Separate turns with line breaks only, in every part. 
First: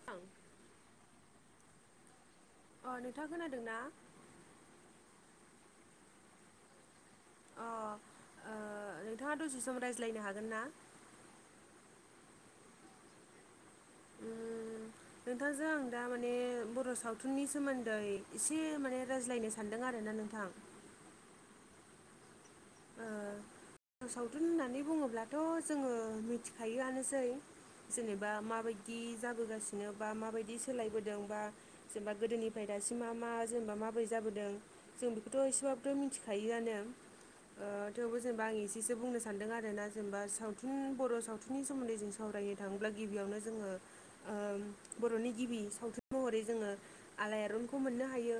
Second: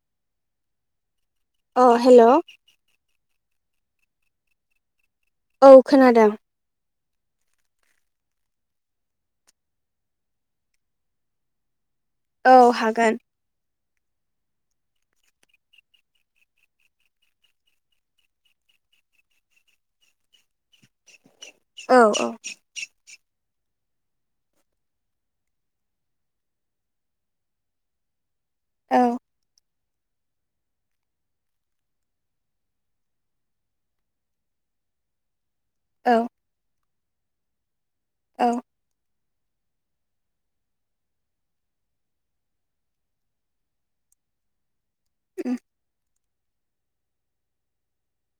[unintelligible]
अ हेल'।
अ नोंथाङा खोनादों ना?
औ खोनादों।
अ नोंथाङा दसे सम रायज्लायनो हागोन ना?
औ हागोन।
उम नोंथांजों आं दा माने बर' सावथुननि सोमोन्दै एसे माने रायज्लायनो सा न्दों आरोना नोंथां।
औ औ।
ओ सावथुन होननानै बुङोब्लाथ' जोङो मिथिखायोआनोसै। जेनेबा माबायदि
औ
जाबोगासिनो बा माबायदि सोलायबोदों बा जेनेबा गोदोनिफ्राय दासिमा मा जेनेबा माबोरै जाबोदों जों बेखौथ' ए सेबाबोथ'
औ
मिथिखायोआनो। ओ थेवबो
औ
जेनेबा आं ए से बुंनो सानदों आरोना जेनेबा सावथुन बर' सावथुननि सोमोन्दै जों सावरायनो थाङोब्ला गिबियावनो जोङो ओ बर'नि गिबि सावथुन महरै जोङो आलायआरनखौ मोननो हायो।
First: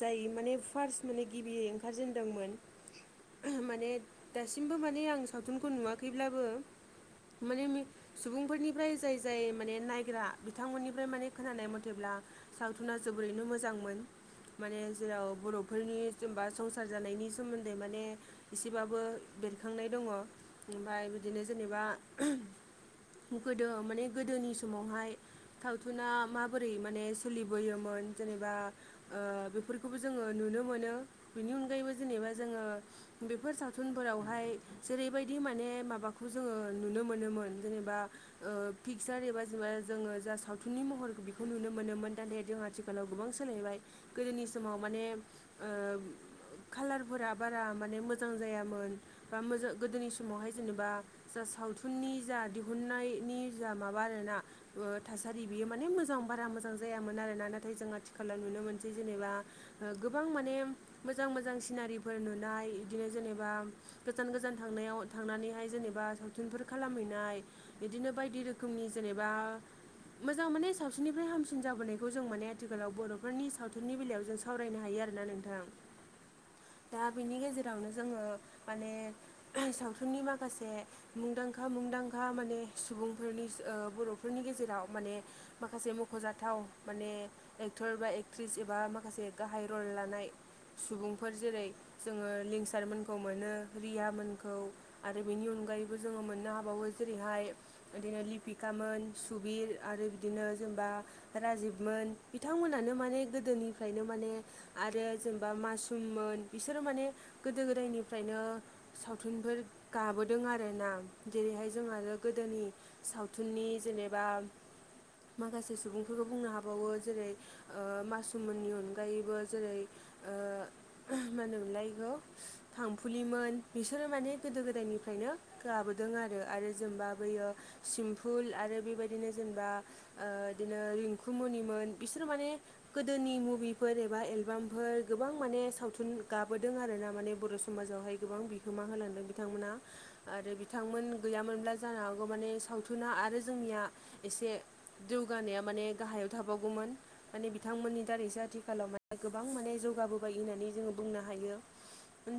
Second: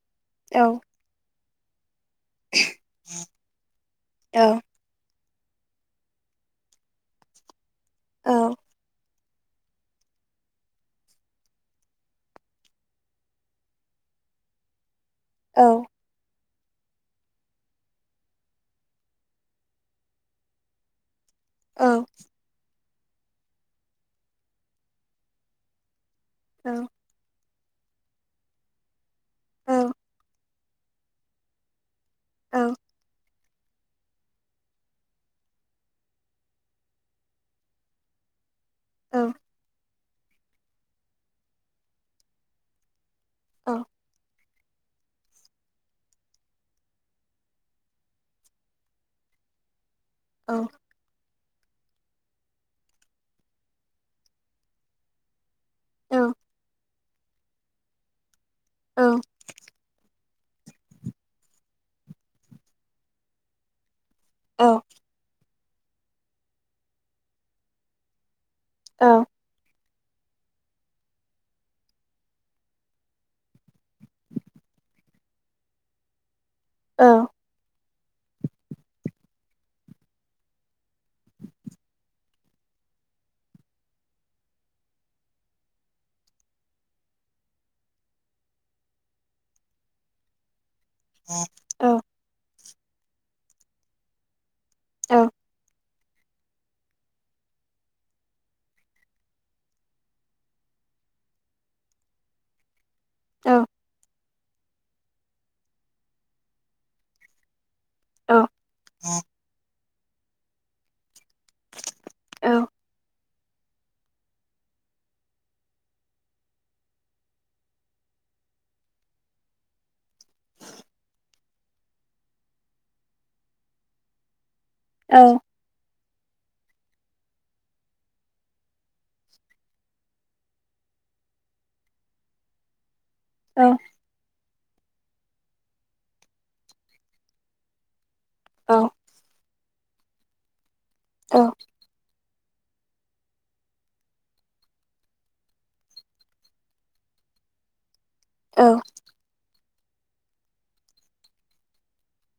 जाय माने
औ
फार्स्ट माने गिबियै ओंखारजेन्दोंमोन। माने
औ
दासिमबो माने आं सावथुनखौ नुवाखैब्लाबो माने
औ
सुबुंफोरनिफ्राय जाय जाय माने नायग्रा बिथांमोननिफ्राय माने खोनानाय मथेब्ला सावथुना जोबोरैनो मोजांमोन माने जेराव
औ
बर'फोरनि जेनबा संसार जानायनि सोमोन्दै माने एसेबाबो बेरखांनाय दङ'। ओमफाय बिदिनो जेनेबा
औ औ
गोदो माने गोदोनि समावहाय सावथुना माबोरै
औ औ
माने सोलिबोयोमोन जेनेबा ओ बेफोरखोबो जोङो नुनो मोनो। बेनि अनगायैबो जेनेबा
औ
जोङो बेफोर साव थुनफोरावहाय जेरैबायदि माने माबाखौ जोङो नुनो मोनोमोन जेनेबा ओ पिक्सार एबा जेनेबा जोङो जा सावथुननि महर बेखौ नुनो मोनोमोन नाथाय जों आथिखा लाव गोबां सोलायबाय। गोदोनि समाव माने ओ कालारफोरा बारा माने मोजां जायामोन बा मोजां गोदोनि समावहाय
औ
जेनेबा जा सावथुननि जा दिहुननायनि जा माबा आरोना ओ थासारि बियो माने मोजां बारा मोजां जायामोन आरोना। नाथाय जों आथि खालाव नुनो मोनसै जेनेबा ओ गोबां माने मोजां मो जां सिनारिफोर नुनाय इदिनो जेनेबा गोजान गोजान थांनायाव थांनानै जाय जेनेबा सावथुनफोर खालामहैनाय बिदिनो बायदि रोखोमनि जेनेबा मोजां माने सावसिननिफ्राय हामसिन जाबोनायखौ जों माने आथिखालाव बर'फोरनि सावथुननि बेलायाव जों सावरायनो हायो आरोना नोंथां।
औ
दा बिनि गेजेरावनो जोङो माने सावथुननि माखासे मुंदांखा मुंदांखा माने सुबुंफोरनि ओ बर'फोरनि गेजेराव माने माखासे मख'जाथाव माने एक्टर बा एक्ट्रिस एबा माखासे गाहाय रल लानाय सुबुं फोर जेरै जोङो लिंसार मोनखौ मोनो रिया मोनखौ। आरो बेनि अनगायै बो जोङो मोननो हाबावो जेरैहाय बिदिनो लिपिकामोन सुबिर आरो बिदिनो जेनबा राजिबमोन। बिथांमोनानो मा ने गोदोनिफ्रायनो माने आरो जेनबा मासुममोन बिसोरो माने गोदो गोदायनिफ्रायनो सावथुनफोर गाबोदों आरोना। जेरैहाय जों आरो गोदोनि सावथुननि जेनेबा माखासे सुबुंफोरखौ बुंनो हाबावो जेरै ओ मासुममोननि अनगायैबो जेरै ओ मा होनोमोनलाय इखौ फांफुलिमोन बिसोरो माने गोदो गोदायनिफ्रायनो गाबोदों आरो। आरो जेनबा बैयो सिम्फुल आरो बेबायदिनो जेनबा ओ इदिनो रिंखुमुनिमोन बिसोर माने गोदोनि मुभिफोर एबा एलबामफोर गोबां माने सावथुन गाबोदों आरोना माने बर' समाजावहाय गोबां बिहोमा होलांदों बिथांमोना। आरो बिथांमोन गैयामोनब्ला जानो हागौ माने सावथुना आरो जोंनिया एसे जौगानाया माने गाहायाव थाबावगौमोन माने बिथांमोननि दारैसो आथिखालाव माने गोबां माने जौगाबोबाय होननानै जोङो बुंनो हायो।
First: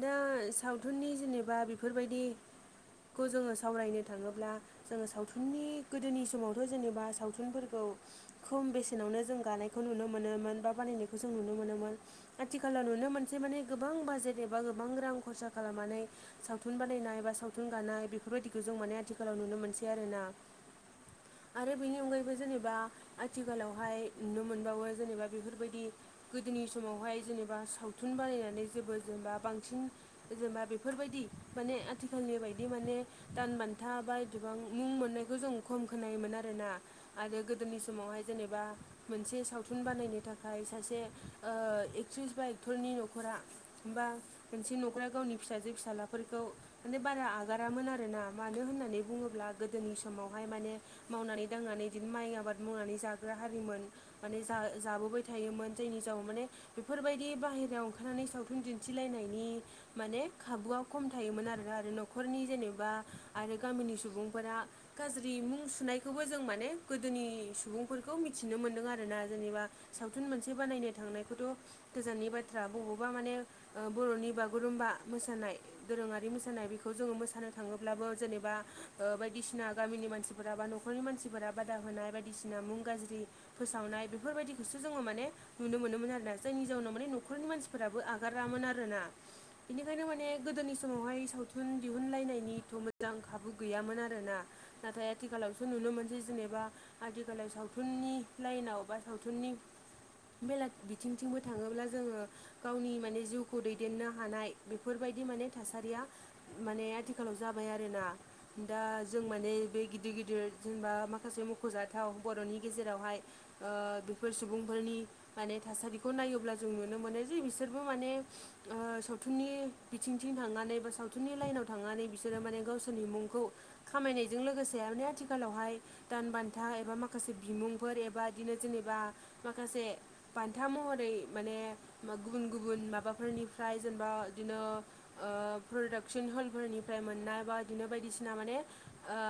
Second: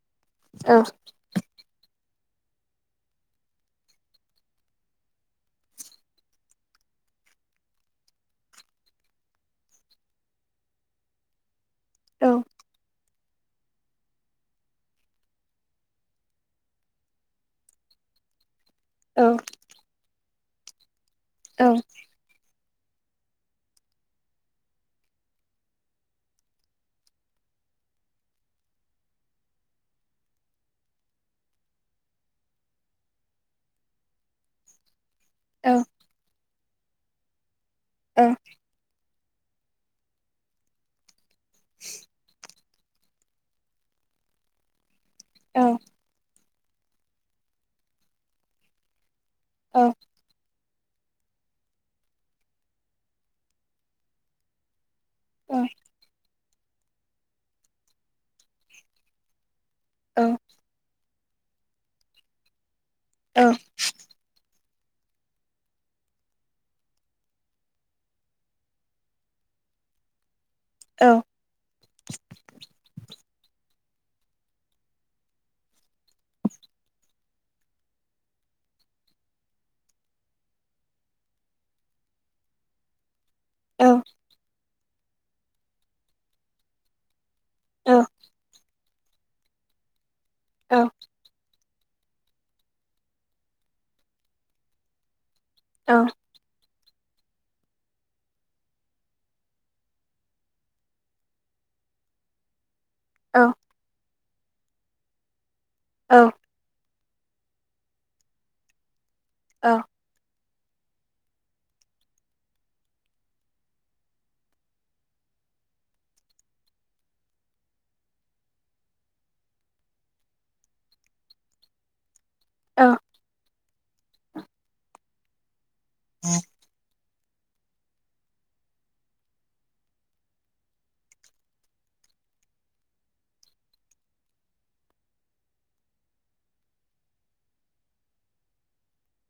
दा सावथुननि जेनेबा बेफोरबायदिखौ जोङो सावरायनो थाङोब्ला जोङो सावथुननि गोदोनि समावथ' जेनेबा सावथुनफोरखौ खम बेसेनावनो जों गानायखौ नुनो मोनोमोन बा बानायनायखौ जों नुनो मोनो। मोन आथिखालाव नुनो मोनसै माने गोबां बाजेट एबा गोबां रां खरसा खालामनानै सावथुन बानायनाय बा सावथुन गानाय बेफोरबायदिखौ जों माने आथिखालाव नुनो मोनसै आरोना। आरो बेनि अनगायैबो जेनेबा आथिखालावहाय नुनो मोनबावो जेनेबा बेफोरबायदि गोदोनि समावहाय जेनेबा सावथुन बानायनानै जेबो जेनबा बांसिन जेनेबा बेफोरबायदि माने आथिखालनि बायदि माने दान बान्था बा एथबां मुं मोननाय बेखौ जों खम खोनायोमोन आरोना आरो गोदोनि समावहाय जेनेबा मोनसे सावथुन बानायनो थाखाय सासे एक्ट्रिस बायक फोरनि न'खरा एबा मोनसे न'खरा गावनि फिसाजो फिसालाफोरखौ माने बारा आगारामोन आरोना मानो होननानै बुङोब्ला गोदोनि समावहाय माने मावनानै दांनानै बिदिनो माइ आबाद मावनानै जाग्रा हारिमोन माने जा जाबोबाय थायोमोन जायनि जाउनाव माने बेफोरबायदि दि बाहेरायाव ओंखारनानै सावथुन दिन्थिलायनायनि माने खाबुआ खम थायोमोन आरो आरो न'खरनि जेनेबा आरो गामिनि सुबुंफोरा गाज्रि मुं सुनायखौबो जों माने गोदोनि सुबुंफोरखौ मिथिनो मोनदों आरोना जेनेबा। सावथुन मोनसे बानायनो थांनायखौथ' गोजाननि बाथ्रा बबावबा माने बर'नि बागुरुमबा मोसानाय दोरोङारि मोसानाय बेखौ जोङो मोसानो थाङोब्लाबो जेनेबा ओ बायदिसिना गामिनि मानसि बा न'खरनि मानफोरा बादा होनाय बायदिसिना मुं गाज्रि फोसावनाय बेफोरबायदिखौसो जोङो माने नुनो मोनोमोन आरोना जायनि जाउनाव माने न'खरनि मानसिफोराबो आगारामोन आरोना बेनिखायनो माने गोदोनि समावहाय सावथुन थुन दिहुनलायनायनिथ' मोजां खाबु गैयामोन आरोना। नाथाय आथिखालावसो नुनो मोनसै जेनेबा आथिखालाव सावथुननि लाइनाव बा सावथुननि बेलेग बिथिंथिंबो थाङोब्ला जोङो गावनि माने जिउखौ दैदेननो हानाय बेफोरबायदि माने थासारिया माने आथिखालाव जाबाय आरोना। दा जों माने बे गिदिर गिदिर जेनेबा माखासे मख'जाथाव बर'नि गेजेरावहाय ओ बेफोर सुबुंफोरनि माने थासारि खौ नायोब्ला जों नुनो मोनो जे बिसोरबो माने ओ सावथुननि बिथिंथिं थांनानै बा सावथुननि लाइनाव थांनानै बिसोरो माने गावसिनि मुंखौ खामायनायजों लोगोसे आथिखालावहाय दान बान्था न्था एबा माखासे बिमुंफोर एबा बिदिनो जेनेबा माखासे बान्था महर माने गुबुन गुबुन माबाफोरनिफ्राय जेनेबा बिदिनो ओ प्रडाक्सन हलफोरनिफ्राय मोननाय बा बिदिनो बायदिसिना माने ओ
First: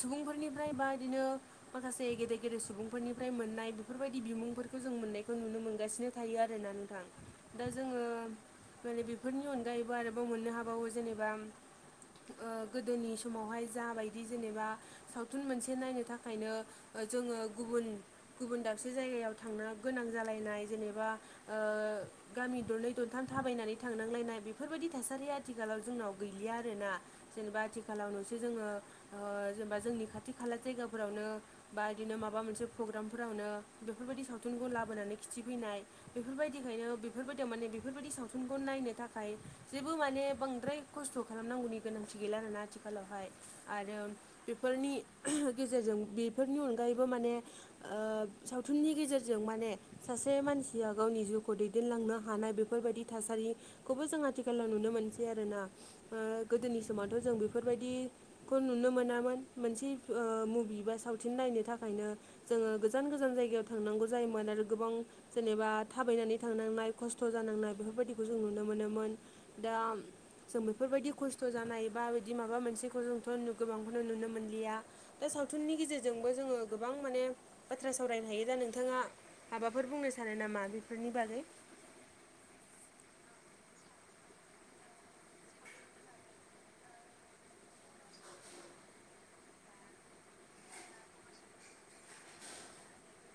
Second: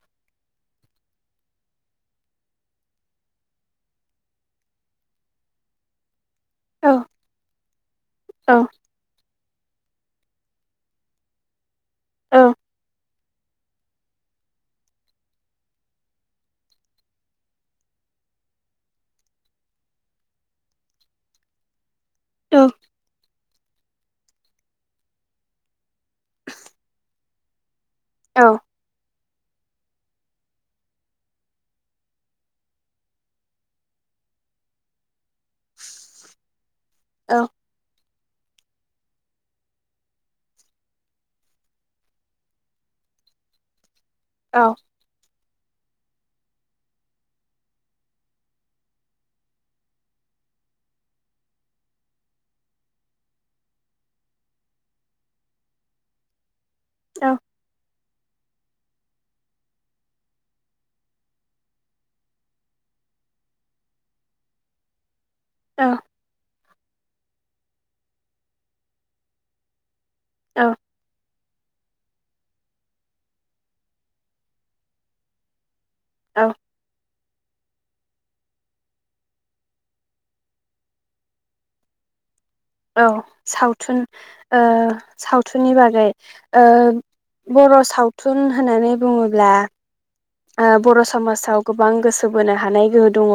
सुबुंफोरनिफ्राय बा बिदिनो माखासे गेदेर गेदेर सुबुंफोरनिफ्राय मोननाय बेफोरबायदि बिमुंफोरखौ जों मोननाय खौ नुनो मोनगासिनो थायो आरोना नोंथां। दा जोङो
औ
माने बेफोरनि अनगायैबो आरोबाव मोननो हाबावो जेनेबा
औ
ओ गोदोनि समावहाय जाबायदि जेनेबा सावथुन मोनसे नायनो थाखायनो जोङो गुबुन गुबुन दाबसे जायगायाव थांनो गोनां जालनाय जेनेबा ओ गामि
औ
दरनै दरथाम थाबायनानै थांनांलायनाय बेफोरबायदि थासारिया आथिखालाव जोंनाव गैलिया आरोना जेनेबा आथि खालाव नुसै
औ
जोङो ओ जेनेबा जोंनि खाथि खाला जायगाफोरावनो बा बिदिनो माबा मोनसे प्रग्रामफोरावनो बेफोरबायदि सावथुनखौ लाबो बोनानै खिथिफैनाय बेफोरबायदिखायनो
औ
बेफोरबायदियाव माने बेफोरबायदि सावथुनखौ नायनो थाखाय जेबो माने बांद्राय खस्थ' खालामनांगौनि गोनांथि गैला आरोना आथिखालावहाय। आरो
औ
बेफोरनि गेजेरजों बेफोरनि अनगायैबो माने ओ सावथुननि गेजेरजों माने सासे मानसिया गावनि जिउखौ दैदेनलांनो हानाय बेफोरबायदि थासारि खौबो जों आथिखालाव नुनो मोनसै आरोना ओ गोदोनि समावथ' जों बेफोरबायदि खौ नुनो मोनामोन मोनसे मुभि बा सावथुन नायनो थाखायनो। जोङो गोजान गोजान जायगायाव थांनांगौ जायोमोन आरो। गोबां जेनेबा
औ
थाबायनानै थांनांनाय खस्थ' जानांनाय बेफोरबायदिखौ जों नुनो मोनोमोन। दा जों
औ
बेफोरबायदि खस्थ' खस्थ' जानाय बा बिदि माबा मोनसेखौ जोंथ' गोबांखौनो नुनो मोनलिया दा सावथुननि गेजेरजों जोंबो
औ
जोङो गोबां माने बाथ्रा सावरायनो हायो दा नोंथाङा माबाफोर बुंनो सानो नामा बेफोरनि बागै?
औ सावथुन ओ सावथुननि बागै ओ बर' सावथुन होननानै बुङोब्ला। बर' समाजाव गोबां गोसो बोनो हानाय गोहो दङ।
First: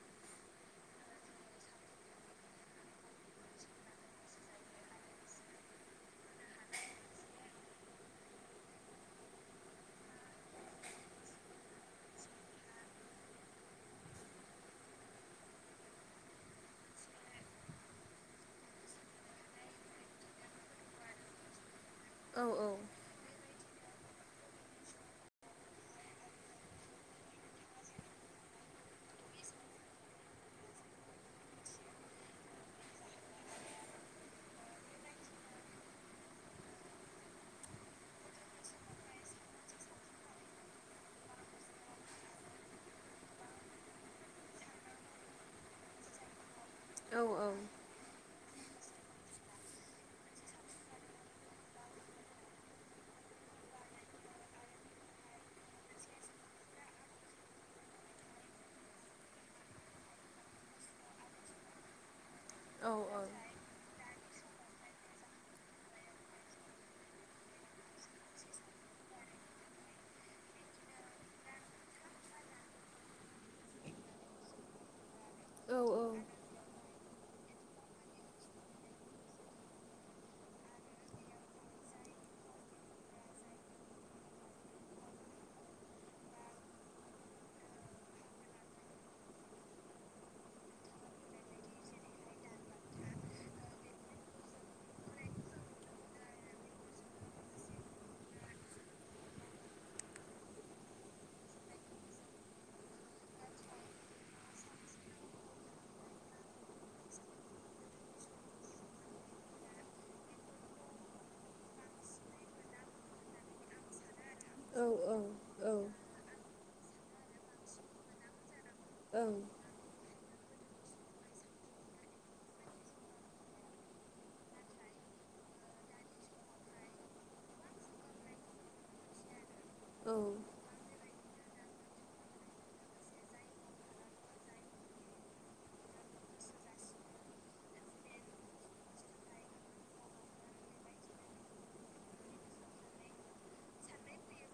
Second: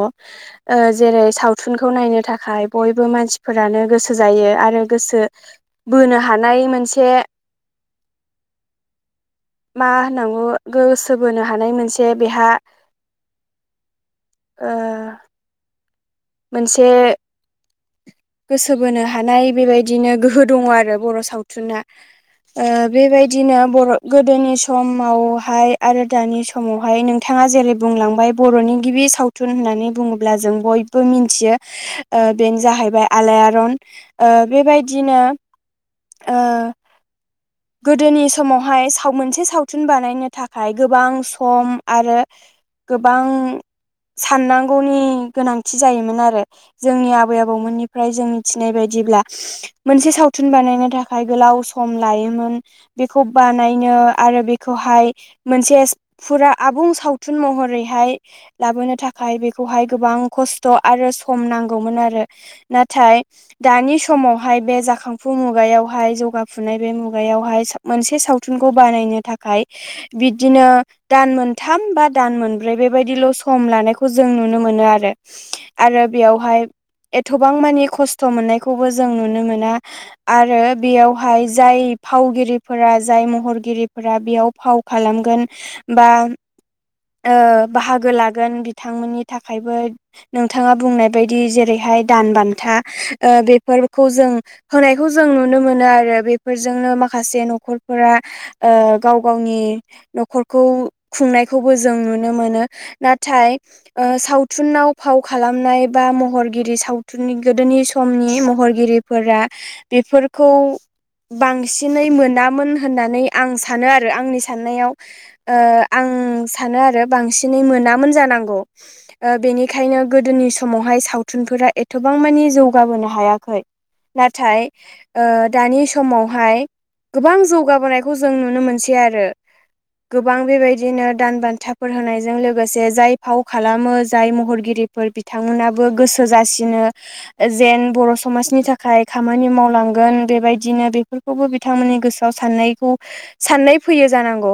जेरै सावथुनखौ नायनो थाखाय बयबो मानसिफोरानो गोसो जायो। आरो गोसो बोनो हानाय मोनसे मा होननांगौ गोसो बोनो हानाय मोनसे बेहा ओ। मोनसे गोसो बोनो हानाय बेबायदिनो गोहो दङ आरो बर' सावथुना।
औ
ओ
औ
बेबायदिनो बर' गोदोनि समावहाय आरो दानि समावहाय नोंथाङा जेरै बुंलांबाय। बर'नि गिबि सावथुन होननानै बुङोब्ला जों बयबो मिथियो बेनो जाहैबाय। आलायारन ओ बेबायदिनो ओ गोदोनि समावहाय मोनसे सावथुन बानायनो थाखाय गोबां सम आरो गोबां साननांगौनि गोनांथि जायोमोन आरो। जोंनि
औ
आबै आबौमोननि ओमफ्राय जों मिथिनाय बायदिब्ला मोनसे सावथुन बानायनो थाखाय गोलाव सम लायोमोन। बेखौ बानायनो आरो बेखौहाय मोनसे फुरा आबुं सावथुन महरैहाय लाबोनो थाखाय बेखौहाय गोबां खस्थ' आरो सम नांगौमोन आरो।
औ
नाथाय दानि समावहाय बे जाखांफु मुगायावहाय जौगाफुनाय बे मुगा मुगायावहाय मोनसे सावथुनखौ बानायनो थाखाय बिदिनो दान मोनथाम बा दान मोनब्रै बेबायदिल' सम लानायखौ जों नुनो मोनो आरो।
औ
आरो बेयावहाय एथबां मानि खस्थ' मोननायखौबो जों नुनो मोना। आरो बेयावहाय जाय फावगिरिफोरा जाय महरगिरिफोरा बेयाव फाव खालामगोन बा बाहागो लागोन बिथांमोननि थाखायबो नोंथाङा बुंनाय बायदि जेरैहाय दान बान्था ओ बेफोरखौ जों होनायखौ जों नुनो मोनो। आरो बेफोरजोंनो माखासे न'खरफोरा ओ गाव गावनि न'खरखौ खुंनायखौबो जों नुनो मोनो। नाथाय ओ सावथुनाव फाव खालामनाय बा महरगिरि सावथुननि गोदोनि समनि महरगिरि फोर बेफोरखौ बांसिनै मोनामोन होननानै आं सानो आरो। आंनि
औ
साननायाव ओ
औ
आं सानो आरो बांसिनै मोनामोन जानांगौ। ओ बेनि खायनो गोदोनि समावहाय सावथुनफोरा एथबां मानि जौगाबोनो हायाखै। नाथाय ओ दानि समावहाय गोबां जौगाबोनायखौ जों नुनो मोनसै आरो।
औ औ
गोबां बेबायदिनो दान बान्थाफोर होनायजों लोगोसे जाय फाव खालामो जाय महरगिरिफोर बि थांमोनाबो गोसो जासिनो जेन बर' समाजनि थाखाय खामानि मावलांगोन बेबाय दिनो बेफोरखौबो बिथांमोननि गोसोआव साननायखौ साननाय फैयो जानांगौ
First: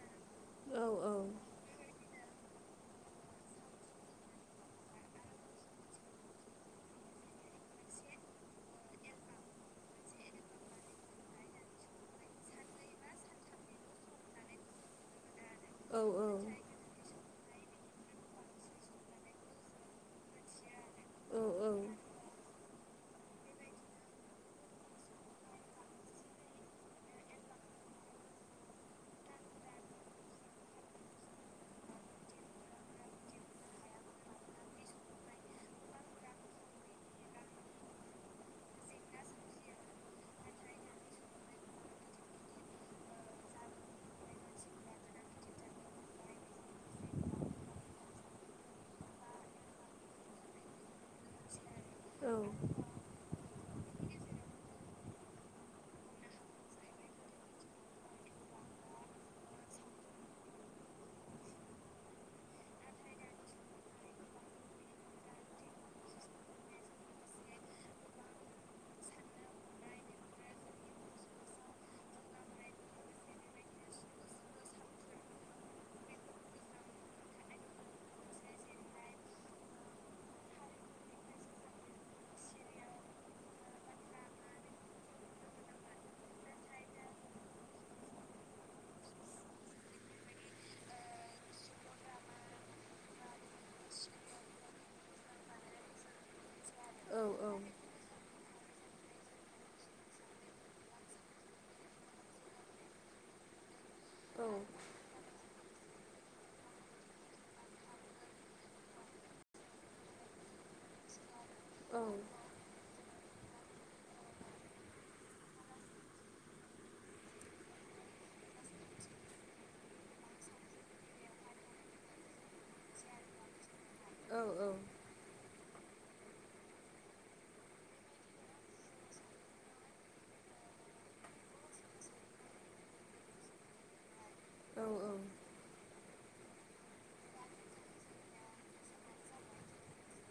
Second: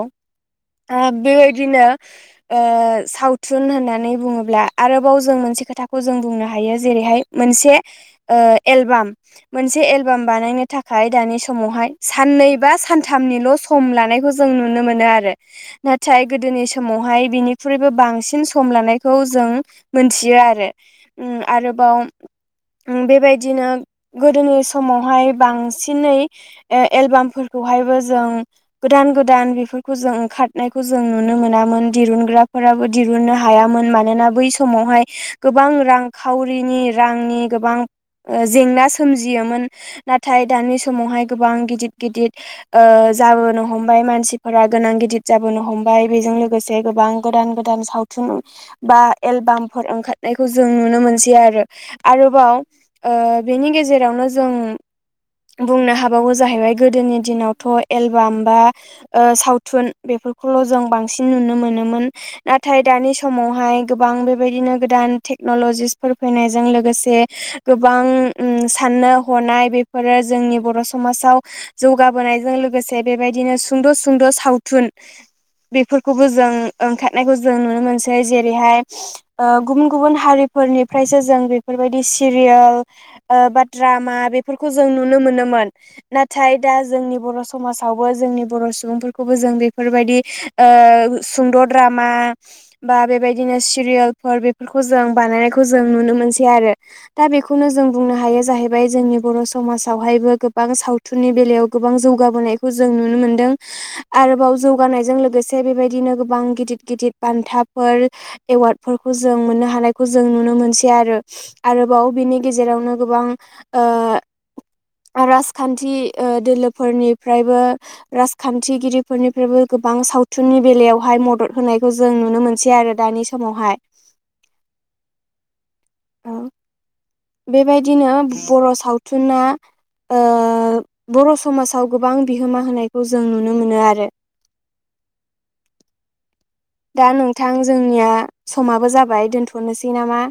औ
आ बेबायदिनो ओ सावथुन होननानै बुङोब्ला आरोबाव जों मोनसे खोथाखौ जों बुंनो हायो जेरैहाय मोनसे ओ एलबाम मोनसे एलबाम बानायनो थाखाय दानि समावहाय साननै बा सानथामनिल' सम लानायखौ जों नुनो मोनो आरो।
औ
नाथाय गोदोनि समावहाय बिनिख्रुइबो बांसिन सम लानायखौ जों मोनथियो आरो।
औ
उम आरोबाव उम बेबायदिनो गोदोनि समावहाय बांसिनै ए-एलबाम फोरखौहायबो जों गोदान-गोदान बेफोरखौ जों ओंखादनायखौ जों नुनो मोनामोन दिरुनग्राफोराबो दिरुननो हायामोन मानोना बै समावहाय गोबां रांखावउरिनि रांनि गोबां ओ जेंना सोमजियोमोन नाथाय दानि समावहाय गोबां गिदिद-गिदिद ओ जाबोनो हमबाय मानसिफोरा गोनां गिदिद जाबोनो हमबाय बेजों लोगोसे गोबां गोदान-गोदान सावथुन बा एलबाम फोर ओंखादनायखौ जों नुनो मोनस दि आरो आरोबाव ओ बेनि गेजेरावनो जों बुंनो हाबावो जाहैबाय गोदोनि दिनावथ' एलबाम बा ओ सावथुन बेफोरखौल' जों बांसिन नुनो मोनोमोन। नाथाय दानि समावहाय गोबां बेबायदिनो गोदान थेक्नल'जिसफोर फैनायजों लोगोसे गोबां उम साननो हनाय बेफोरो जोंनि बर' समाजाव जौगाबोनायजों लोगोसे बेबायदिनो सुंद'- सुंद' सावथुन बेफोरखौबो जों ओंखारनायखौ जों नुनो मोनसै जेरैहाय ओ गुबुन-गुबुन हारिफोरनिफ्रायसो जों बेफोरबायदि सिरियाल ओ बा द्रामा बेफोरखौ जों नुनो मोनोमोन। नाथाय दा जोंनि बर' समाजावबो जोंनि बर' सुबुंफोरखौबो जों बेफोरबायदि ओ सुंद' द्रामा बा बेबायदिनो सिरियोलफोर बेफोरखौ जों बानायनायखौ जों नुनो मोनसै आरो। दा बेखौनो जों बुंनो हायो जाहैबाय जोंनि बर' समाजावहायबो गोबां सावथुननि बेलायाव गोबां जौगाबोनायखौ जों नुनो मोनदों। आरोबाव जौगानायजों लोगोसे बेबायदिनो गोबां गिदित - गिदित बान्थाफोर एवार्डफोरखौ जों मोननो हानायखौ‌ जों नुनो मोनसि यारो आरोबाव बिनि गेजेरावनो गोबां ओ राजखान्थि ओ दोलोफोरनिफ्रायबो राजखान्थिगिरि फोरनिफ्रायबो गोबां सावथुननि बेलायावहाय मदद होनायखौ जों नुनो मोनसै आरो दानि समावहाय
औ औ [inaudible]
बेबायदिनो बर' सावथुना ओ बर' समाजाव गोबां बिहोमा होनायखौ जों नुनो मोनो आरो।
औ औ
दा नोंथां जोंनिया समाबो जाबाय दोनथ'नोसै नामा